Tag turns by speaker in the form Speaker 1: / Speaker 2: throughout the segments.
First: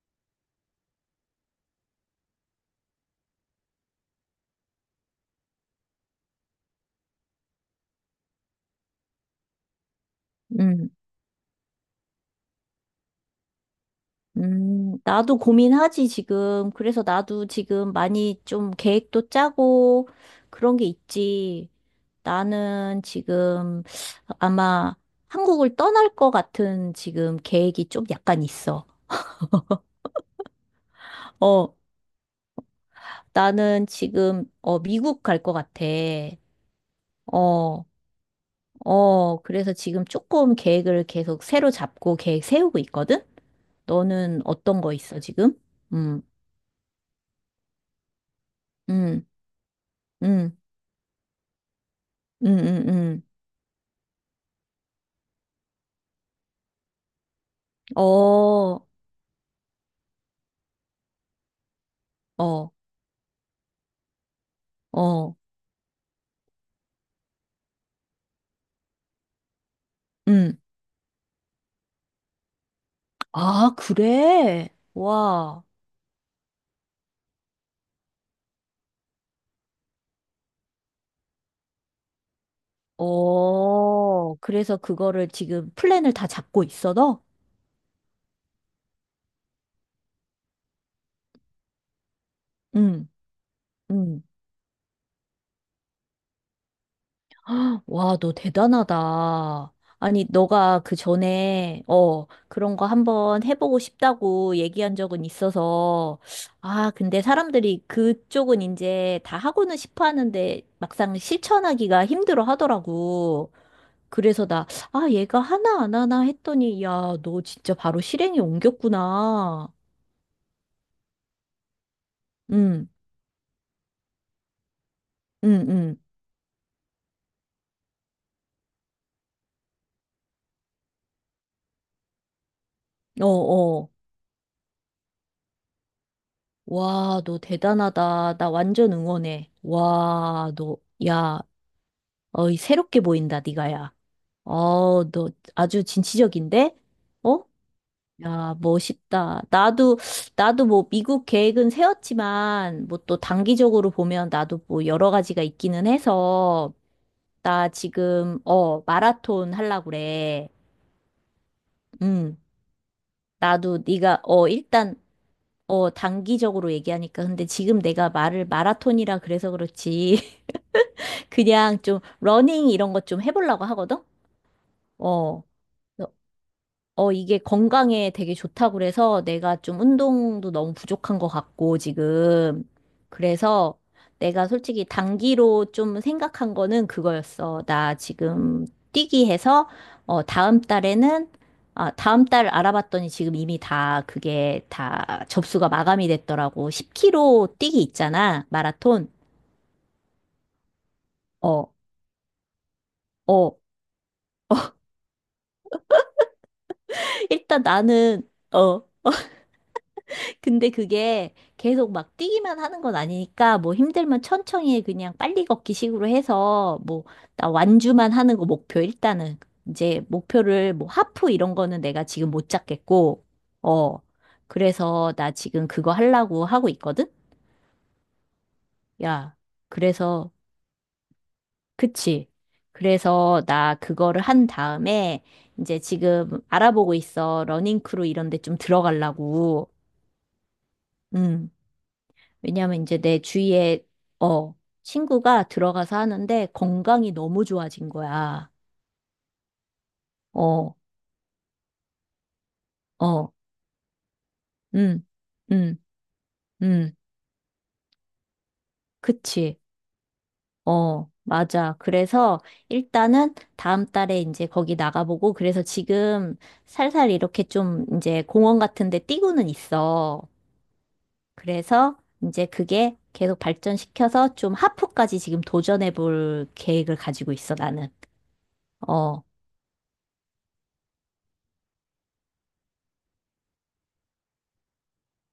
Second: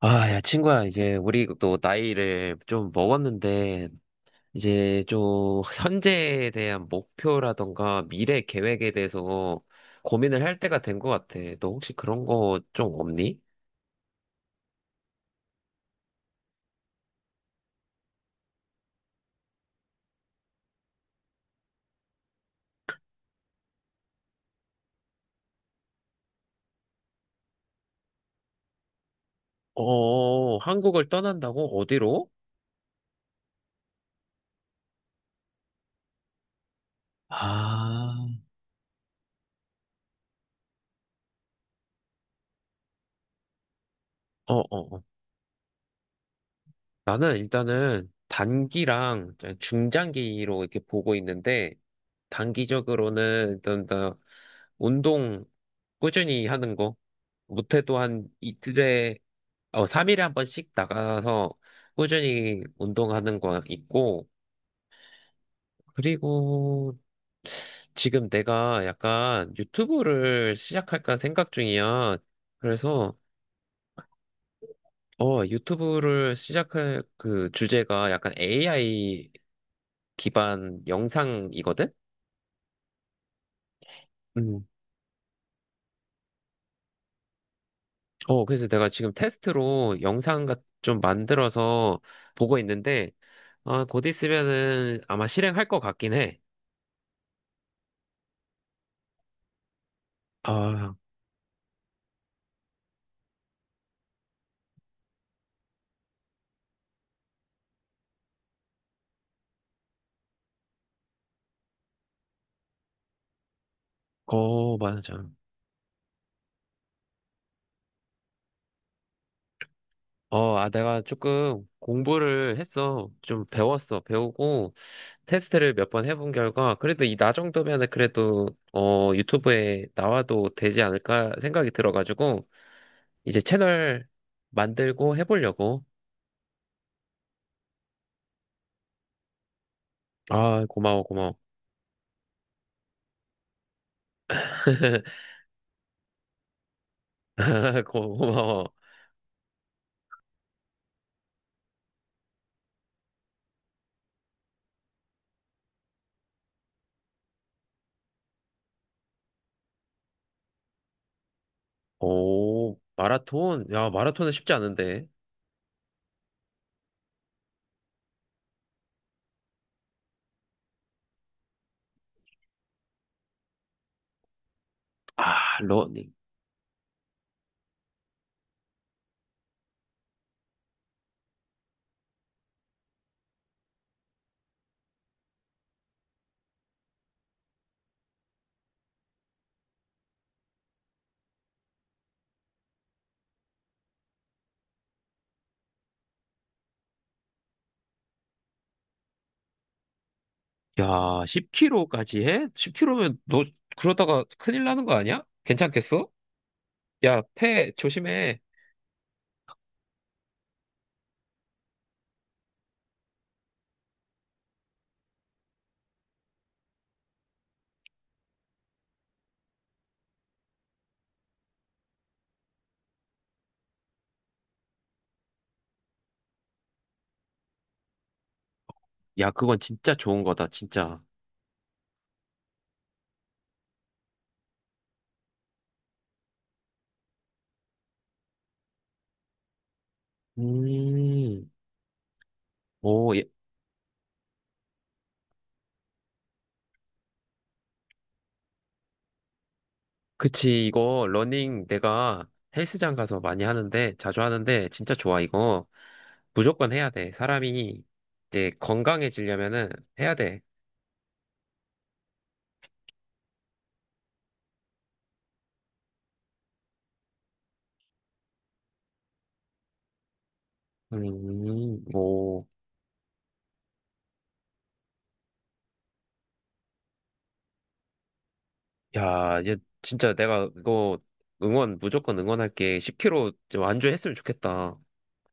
Speaker 1: 아, 야, 친구야, 이제 우리 또 나이를 좀 먹었는데, 이제 좀 현재에 대한 목표라던가 미래 계획에 대해서 고민을 할 때가
Speaker 2: 음,
Speaker 1: 된 것 같아. 너 혹시 그런 거 좀 없니?
Speaker 2: 나도 고민하지, 지금. 그래서 나도 지금 많이 좀 계획도 짜고 그런 게 있지. 나는 지금 아마 한국을 떠날 것 같은 지금 계획이 좀 약간 있어.
Speaker 1: 어, 한국을
Speaker 2: 어,
Speaker 1: 떠난다고? 어디로?
Speaker 2: 나는 지금, 미국 갈 것 같아. 어,
Speaker 1: 아,
Speaker 2: 그래서 지금 조금 계획을 계속 새로 잡고 계획 세우고 있거든? 너는
Speaker 1: 어,
Speaker 2: 어떤 거
Speaker 1: 어,
Speaker 2: 있어, 지금? 음,
Speaker 1: 나는 일단은
Speaker 2: 음,
Speaker 1: 단기랑
Speaker 2: 음,
Speaker 1: 중장기로 이렇게 보고 있는데,
Speaker 2: 음, 음, 음.
Speaker 1: 단기적으로는 일단 나 운동 꾸준히 하는 거, 못해도 한
Speaker 2: 어,
Speaker 1: 이틀에, 어, 3일에 한 번씩 나가서 꾸준히
Speaker 2: 어,
Speaker 1: 운동하는 거 있고,
Speaker 2: 어,
Speaker 1: 그리고 지금 내가 약간 유튜브를
Speaker 2: 음.
Speaker 1: 시작할까 생각 중이야. 그래서,
Speaker 2: 아, 그래?
Speaker 1: 어,
Speaker 2: 와,
Speaker 1: 유튜브를 시작할 그 주제가 약간 AI 기반 영상이거든? 음.
Speaker 2: 그래서 그거를 지금 플랜을 다 잡고 있어, 너?
Speaker 1: 어, 그래서 내가 지금 테스트로 영상 좀 만들어서 보고
Speaker 2: 응,
Speaker 1: 있는데, 아, 곧
Speaker 2: 응.
Speaker 1: 있으면은 아마 실행할 것 같긴 해.
Speaker 2: 와, 너 대단하다. 아니, 너가
Speaker 1: 아,
Speaker 2: 그 전에, 그런 거 한번 해보고 싶다고 얘기한 적은 있어서, 아, 근데 사람들이 그쪽은 이제 다 하고는 싶어 하는데 막상 실천하기가 힘들어 하더라고. 그래서 나,
Speaker 1: 어,
Speaker 2: 아,
Speaker 1: 맞아.
Speaker 2: 얘가 하나 안 하나 했더니, 야, 너 진짜 바로 실행에 옮겼구나.
Speaker 1: 어, 아, 내가 조금 공부를
Speaker 2: 응,
Speaker 1: 했어. 좀 배웠어. 배우고,
Speaker 2: 응,
Speaker 1: 테스트를 몇
Speaker 2: 응.
Speaker 1: 번 해본 결과, 그래도 이 나 정도면은 그래도, 어, 유튜브에 나와도 되지 않을까 생각이 들어가지고,
Speaker 2: 어,
Speaker 1: 이제
Speaker 2: 어.
Speaker 1: 채널 만들고 해보려고.
Speaker 2: 와, 너 대단하다. 나 완전 응원해.
Speaker 1: 아, 고마워, 고마워.
Speaker 2: 야, 어이, 새롭게 보인다, 네가, 야. 어, 너 아주 진취적인데? 어? 야,
Speaker 1: 고마워.
Speaker 2: 멋있다. 나도 뭐, 미국 계획은 세웠지만, 뭐 또 단기적으로 보면 나도 뭐 여러 가지가 있기는 해서, 나 지금 마라톤 하려고 그래. 음.
Speaker 1: 오, 마라톤?
Speaker 2: 나도
Speaker 1: 야,
Speaker 2: 네가
Speaker 1: 마라톤은 쉽지
Speaker 2: 일단
Speaker 1: 않은데.
Speaker 2: 단기적으로 얘기하니까 근데 지금 내가 말을 마라톤이라 그래서 그렇지. 그냥 좀 러닝 이런 것 좀 해보려고 하거든. 어.
Speaker 1: 아, 러닝.
Speaker 2: 어, 이게 건강에 되게 좋다고 그래서 내가 좀 운동도 너무 부족한 것 같고, 지금. 그래서 내가 솔직히 단기로 좀 생각한 거는 그거였어. 나 지금 뛰기 해서, 다음 달에는, 아, 다음 달 알아봤더니 지금 이미 다 그게 다 접수가 마감이 됐더라고. 10km 뛰기 있잖아. 마라톤.
Speaker 1: 야,
Speaker 2: 어,
Speaker 1: 10km까지 해? 10km면 너
Speaker 2: 어.
Speaker 1: 그러다가 큰일 나는 거 아니야? 괜찮겠어? 야,
Speaker 2: 일단
Speaker 1: 폐
Speaker 2: 나는,
Speaker 1: 조심해.
Speaker 2: 어, 근데 그게 계속 막 뛰기만 하는 건 아니니까 뭐 힘들면 천천히 해. 그냥 빨리 걷기 식으로 해서 뭐 나 완주만 하는 거 목표 일단은 이제 목표를 뭐 하프 이런 거는 내가 지금 못 잡겠고 어 그래서 나 지금 그거 하려고 하고 있거든.
Speaker 1: 야,
Speaker 2: 야
Speaker 1: 그건 진짜 좋은
Speaker 2: 그래서
Speaker 1: 거다, 진짜.
Speaker 2: 그치. 그래서 나 그거를 한 다음에 이제 지금 알아보고 있어. 러닝크루 이런 데 좀 들어가려고.
Speaker 1: 음,
Speaker 2: 음. 왜냐하면 이제
Speaker 1: 오,
Speaker 2: 내
Speaker 1: 예,
Speaker 2: 주위에 어 친구가 들어가서 하는데 건강이 너무 좋아진 거야.
Speaker 1: 그치,
Speaker 2: 어,
Speaker 1: 이거, 러닝 내가 헬스장 가서
Speaker 2: 어,
Speaker 1: 많이 하는데, 자주 하는데, 진짜
Speaker 2: 음,
Speaker 1: 좋아, 이거.
Speaker 2: 음,
Speaker 1: 무조건 해야
Speaker 2: 음,
Speaker 1: 돼. 사람이 이제
Speaker 2: 그치.
Speaker 1: 건강해지려면은 해야 돼.
Speaker 2: 어, 맞아. 그래서 일단은 다음 달에 이제 거기 나가보고 그래서 지금 살살 이렇게 좀 이제 공원 같은 데 뛰고는 있어. 그래서
Speaker 1: 오.
Speaker 2: 이제 그게 계속 발전시켜서 좀 하프까지 지금 도전해 볼 계획을 가지고 있어, 나는. 어.
Speaker 1: 야, 얘 진짜 내가 이거 응원, 무조건 응원할게. 10kg 좀 완주했으면 좋겠다.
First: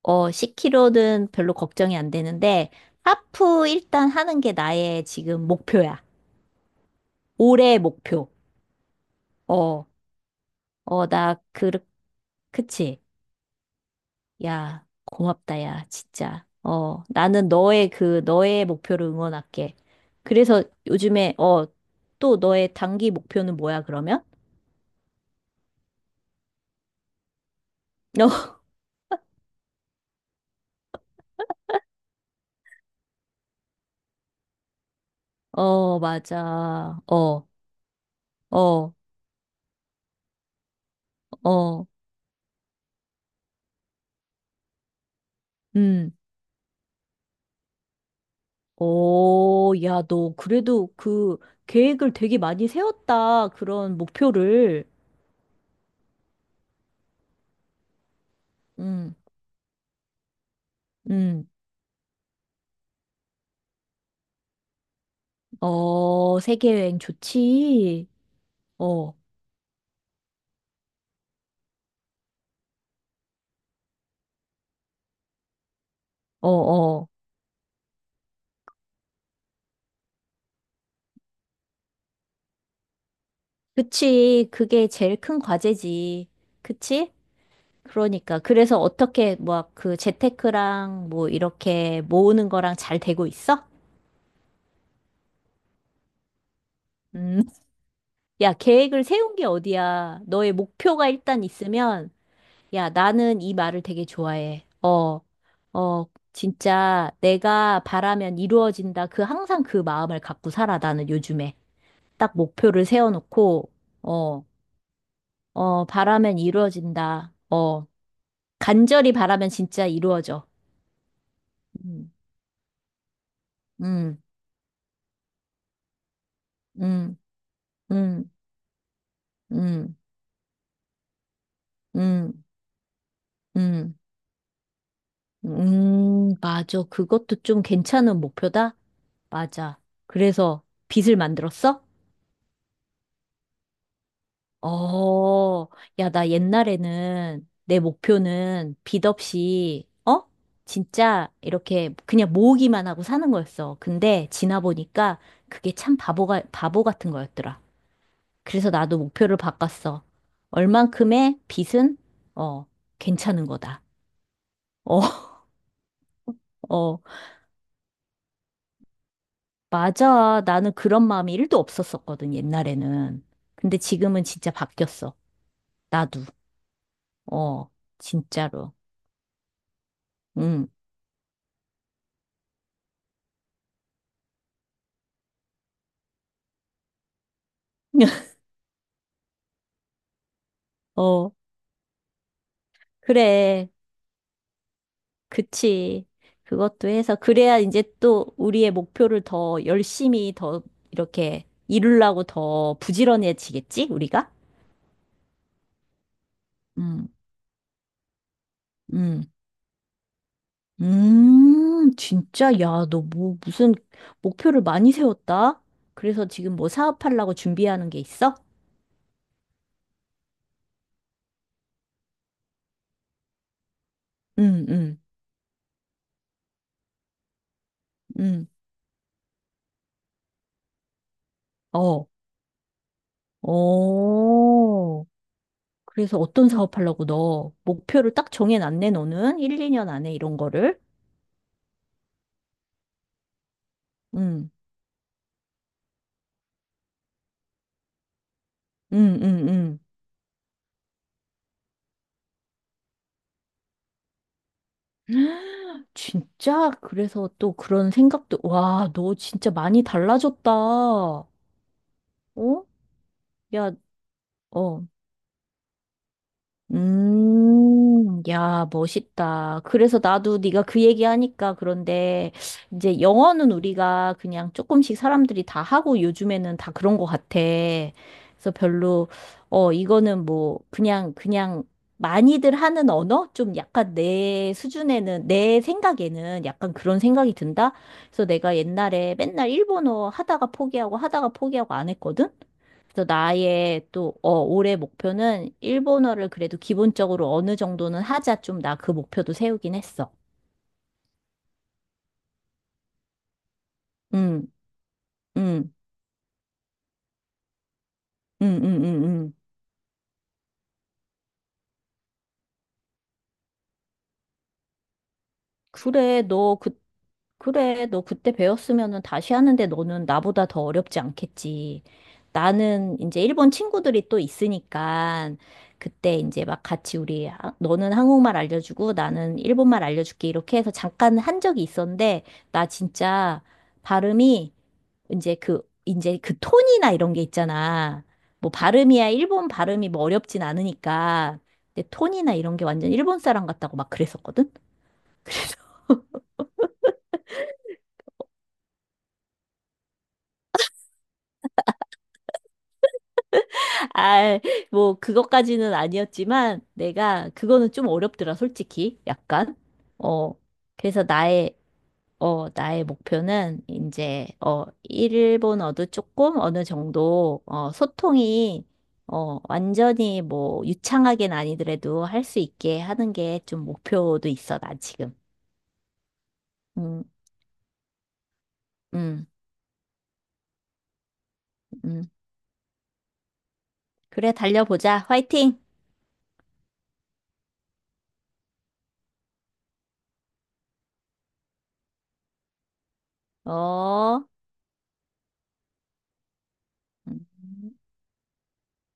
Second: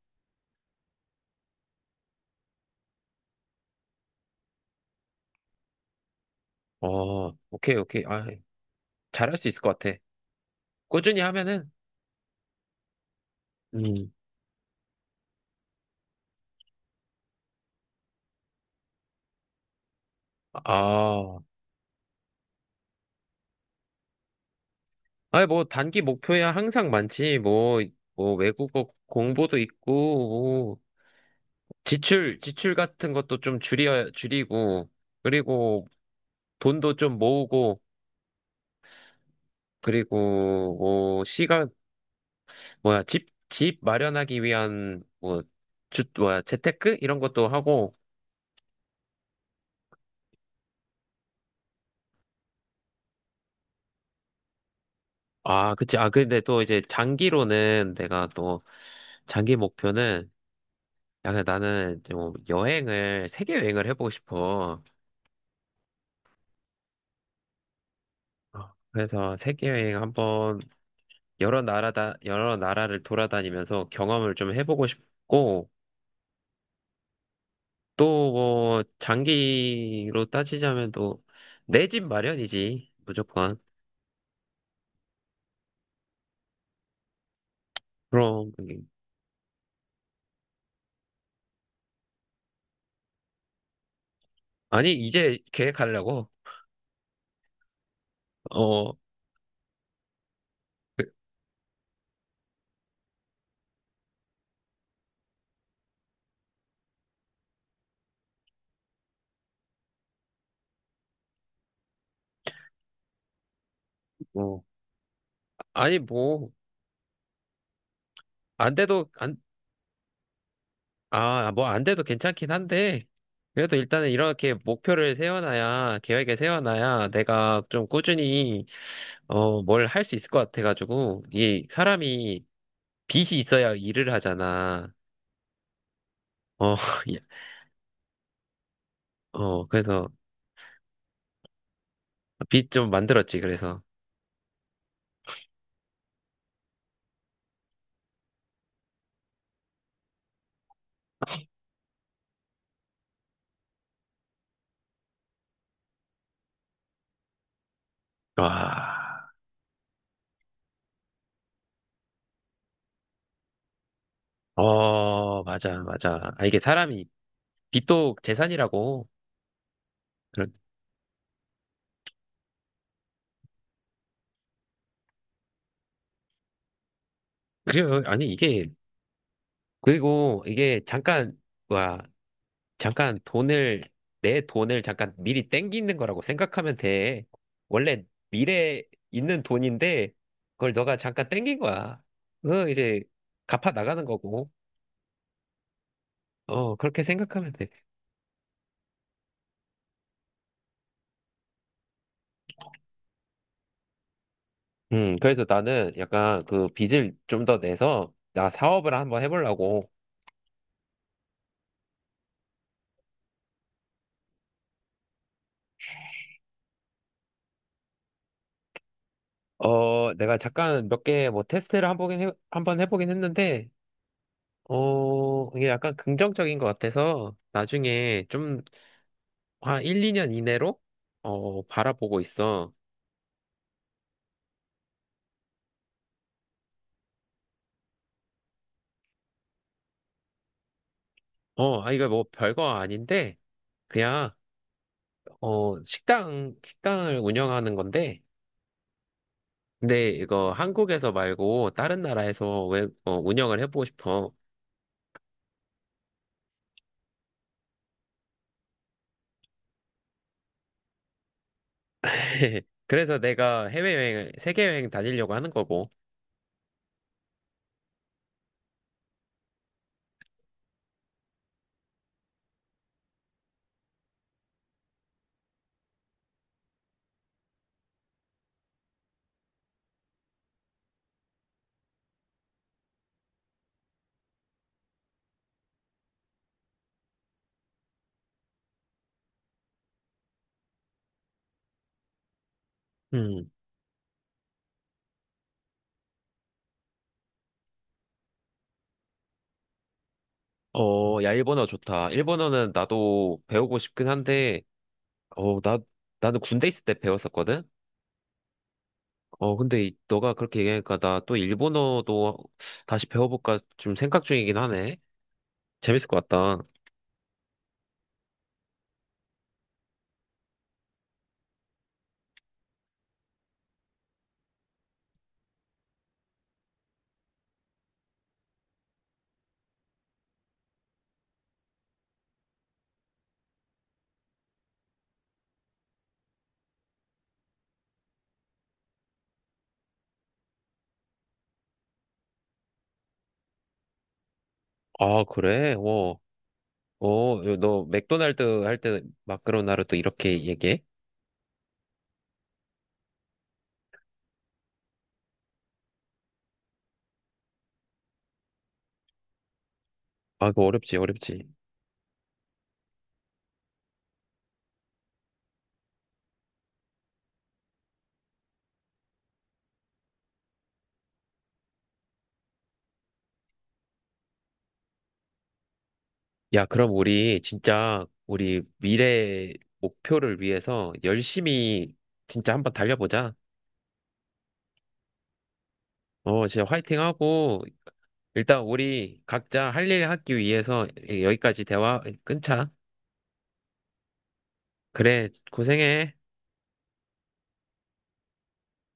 Speaker 2: 어, 10K 는 별로 걱정이 안 되는데, 하프 일단 하는 게 나의 지금 목표야.
Speaker 1: 어, 오케이,
Speaker 2: 올해
Speaker 1: 오케이. 아,
Speaker 2: 목표.
Speaker 1: 잘할 수 있을 것
Speaker 2: 어,
Speaker 1: 같아.
Speaker 2: 어,
Speaker 1: 꾸준히
Speaker 2: 나,
Speaker 1: 하면은,
Speaker 2: 그, 그치.
Speaker 1: 음,
Speaker 2: 야, 고맙다, 야, 진짜. 어, 나는 너의 목표를 응원할게. 그래서 요즘에,
Speaker 1: 아,
Speaker 2: 또 너의 단기 목표는 뭐야, 그러면?
Speaker 1: 아니, 뭐, 단기 목표야 항상 많지. 뭐, 뭐, 외국어 공부도 있고, 뭐, 지출 같은 것도 좀 줄이고, 그리고
Speaker 2: 어,
Speaker 1: 돈도
Speaker 2: 맞아.
Speaker 1: 좀
Speaker 2: 어,
Speaker 1: 모으고,
Speaker 2: 어,
Speaker 1: 그리고 뭐, 시간,
Speaker 2: 어,
Speaker 1: 뭐야, 집 마련하기 위한, 뭐,
Speaker 2: 음.
Speaker 1: 뭐야, 재테크? 이런 것도 하고,
Speaker 2: 어, 야, 너 그래도 그 계획을 되게 많이 세웠다. 그런 목표를.
Speaker 1: 아, 그치. 아, 근데 또 이제 장기로는 내가 또,
Speaker 2: 응,
Speaker 1: 장기 목표는, 약
Speaker 2: 응.
Speaker 1: 나는 좀 세계 여행을 해보고 싶어.
Speaker 2: 어, 세계 여행 좋지.
Speaker 1: 어,
Speaker 2: 어,
Speaker 1: 그래서 세계 여행 한번 여러 나라를 돌아다니면서 경험을 좀 해보고 싶고,
Speaker 2: 어, 어.
Speaker 1: 또 뭐, 장기로 따지자면 또, 내 집 마련이지. 무조건.
Speaker 2: 그치. 그게 제일 큰 과제지. 그치? 그러니까.
Speaker 1: 그럼,
Speaker 2: 그래서 어떻게, 뭐, 그 재테크랑 뭐, 이렇게 모으는 거랑 잘 되고 있어?
Speaker 1: 아니, 이제 계획하려고.
Speaker 2: 음. 야,
Speaker 1: 어,
Speaker 2: 계획을 세운 게 어디야. 너의 목표가
Speaker 1: 그-
Speaker 2: 일단 있으면 야, 나는 이 말을 되게 좋아해. 어, 진짜 내가 바라면 이루어진다. 그 항상 그 마음을 갖고 살아, 나는 요즘에. 딱 목표를 세워놓고, 어,
Speaker 1: 어. 아니,
Speaker 2: 바라면
Speaker 1: 뭐,
Speaker 2: 이루어진다.
Speaker 1: 안 돼도,
Speaker 2: 간절히
Speaker 1: 안,
Speaker 2: 바라면 진짜 이루어져.
Speaker 1: 아, 뭐, 안 돼도
Speaker 2: 음,
Speaker 1: 괜찮긴 한데, 그래도 일단은
Speaker 2: 음,
Speaker 1: 이렇게 목표를 세워놔야, 계획을 세워놔야
Speaker 2: 음,
Speaker 1: 내가 좀
Speaker 2: 음,
Speaker 1: 꾸준히, 어, 뭘
Speaker 2: 음,
Speaker 1: 할 수 있을 것 같아가지고, 이
Speaker 2: 음,
Speaker 1: 사람이 빚이 있어야
Speaker 2: 음,
Speaker 1: 일을 하잖아. 어,
Speaker 2: 맞아.
Speaker 1: 예.
Speaker 2: 그것도 좀 괜찮은 목표다?
Speaker 1: 어,
Speaker 2: 맞아.
Speaker 1: 그래서
Speaker 2: 그래서 빚을 만들었어?
Speaker 1: 빚 좀 만들었지, 그래서.
Speaker 2: 어, 야, 나 옛날에는 내 목표는 빚 없이, 어? 진짜 이렇게 그냥 모으기만 하고 사는 거였어. 근데 지나 보니까 그게 참 바보 같은 거였더라. 그래서 나도
Speaker 1: 와,
Speaker 2: 목표를 바꿨어. 얼만큼의 빚은, 어, 괜찮은 거다. 어,
Speaker 1: 어, 맞아, 맞아. 아, 이게
Speaker 2: 어,
Speaker 1: 사람이, 빚도 재산이라고.
Speaker 2: 맞아.
Speaker 1: 그
Speaker 2: 나는 그런 마음이 1도 없었었거든, 옛날에는. 근데 지금은 진짜 바뀌었어. 나도. 어,
Speaker 1: 그래요. 아니, 이게,
Speaker 2: 진짜로.
Speaker 1: 그리고
Speaker 2: 응.
Speaker 1: 이게 잠깐, 와, 잠깐 돈을, 내 돈을 잠깐 미리 땡기는 거라고 생각하면 돼. 원래 미래에 있는 돈인데, 그걸 너가 잠깐
Speaker 2: 어.
Speaker 1: 땡긴 거야. 이제
Speaker 2: 그래,
Speaker 1: 갚아 나가는 거고.
Speaker 2: 그치.
Speaker 1: 어,
Speaker 2: 그것도
Speaker 1: 그렇게
Speaker 2: 해서,
Speaker 1: 생각하면
Speaker 2: 그래야
Speaker 1: 돼.
Speaker 2: 이제 또 우리의 목표를 더 열심히 더 이렇게 이루려고 더 부지런해지겠지, 우리가?
Speaker 1: 그래서 나는 약간 그
Speaker 2: 음,
Speaker 1: 빚을 좀 더 내서, 나 사업을 한번
Speaker 2: 음,
Speaker 1: 해보려고.
Speaker 2: 진짜, 야, 너 뭐, 무슨 목표를 많이 세웠다? 그래서 지금 뭐 사업하려고 준비하는 게 있어?
Speaker 1: 어, 내가 잠깐 몇 개 뭐 테스트를 한번 해보긴 했는데,
Speaker 2: 음, 음,
Speaker 1: 어, 이게 약간 긍정적인 것 같아서 나중에
Speaker 2: 음,
Speaker 1: 좀 한 1, 2년 이내로 어,
Speaker 2: 어,
Speaker 1: 바라보고 있어.
Speaker 2: 어. 그래서 어떤 사업하려고 너 목표를 딱 정해놨네, 너는? 1, 2년 안에 이런 거를?
Speaker 1: 어, 아, 이거 뭐 별거 아닌데 그냥
Speaker 2: 음.
Speaker 1: 어, 식당을 운영하는 건데
Speaker 2: 응, 응, 응.
Speaker 1: 근데 이거 한국에서 말고 다른 나라에서 왜 어, 운영을 해보고 싶어.
Speaker 2: 진짜? 그래서 또 그런 생각도, 와, 너 진짜 많이 달라졌다. 어?
Speaker 1: 그래서 내가
Speaker 2: 야, 어.
Speaker 1: 세계여행 다니려고 하는 거고.
Speaker 2: 야, 멋있다. 그래서 나도 네가 그 얘기하니까 그런데 이제 영어는 우리가 그냥 조금씩 사람들이 다 하고 요즘에는 다 그런 것 같아. 그래서 별로 이거는 뭐 그냥 많이들 하는 언어? 좀 약간 내 수준에는 내 생각에는 약간 그런 생각이 든다. 그래서 내가 옛날에 맨날 일본어 하다가 포기하고 하다가 포기하고 안 했거든. 그래서
Speaker 1: 음.
Speaker 2: 나의 또, 올해 목표는 일본어를 그래도 기본적으로 어느 정도는 하자. 좀 나 그 목표도 세우긴 했어.
Speaker 1: 어, 야, 일본어 좋다. 일본어는 나도 배우고 싶긴
Speaker 2: 응,
Speaker 1: 한데, 어,
Speaker 2: 응,
Speaker 1: 나는 군대 있을 때 배웠었거든?
Speaker 2: 응, 응, 응, 응.
Speaker 1: 어, 근데 너가 그렇게 얘기하니까 나 또 일본어도 다시 배워볼까 좀 생각 중이긴 하네. 재밌을
Speaker 2: 그래,
Speaker 1: 것
Speaker 2: 너
Speaker 1: 같다.
Speaker 2: 그, 그래, 너 그때 배웠으면은 다시 하는데 너는 나보다 더 어렵지 않겠지. 나는 이제 일본 친구들이 또 있으니까 그때 이제 막 같이 우리, 아, 너는 한국말 알려주고 나는 일본말 알려줄게. 이렇게 해서 잠깐 한 적이 있었는데 나 진짜 발음이 이제 그 톤이나 이런 게 있잖아. 뭐 발음이야, 일본 발음이 뭐 어렵진 않으니까. 근데 톤이나 이런 게 완전 일본 사람 같다고 막 그랬었거든?
Speaker 1: 아, 그래? 어, 어, 너 맥도날드 할 때 마카로나를 또 이렇게 얘기해?
Speaker 2: 아, 뭐 그것까지는 아니었지만 내가 그거는 좀 어렵더라, 솔직히. 약간. 어.
Speaker 1: 아, 그거 어렵지,
Speaker 2: 그래서
Speaker 1: 어렵지.
Speaker 2: 나의 나의 목표는 이제, 일본어도 조금 어느 정도, 소통이, 완전히 뭐, 유창하게는 아니더라도 할 수 있게 하는 게 좀 목표도 있어, 나 지금.
Speaker 1: 야, 그럼
Speaker 2: 음,
Speaker 1: 우리 진짜 우리
Speaker 2: 음,
Speaker 1: 미래 목표를 위해서 열심히
Speaker 2: 음.
Speaker 1: 진짜 한번 달려보자.
Speaker 2: 그래, 달려보자. 화이팅!
Speaker 1: 어, 진짜 화이팅하고 일단 우리 각자 할 일 하기 위해서 여기까지 대화 끊자.
Speaker 2: 어.
Speaker 1: 그래, 고생해.
Speaker 2: 음.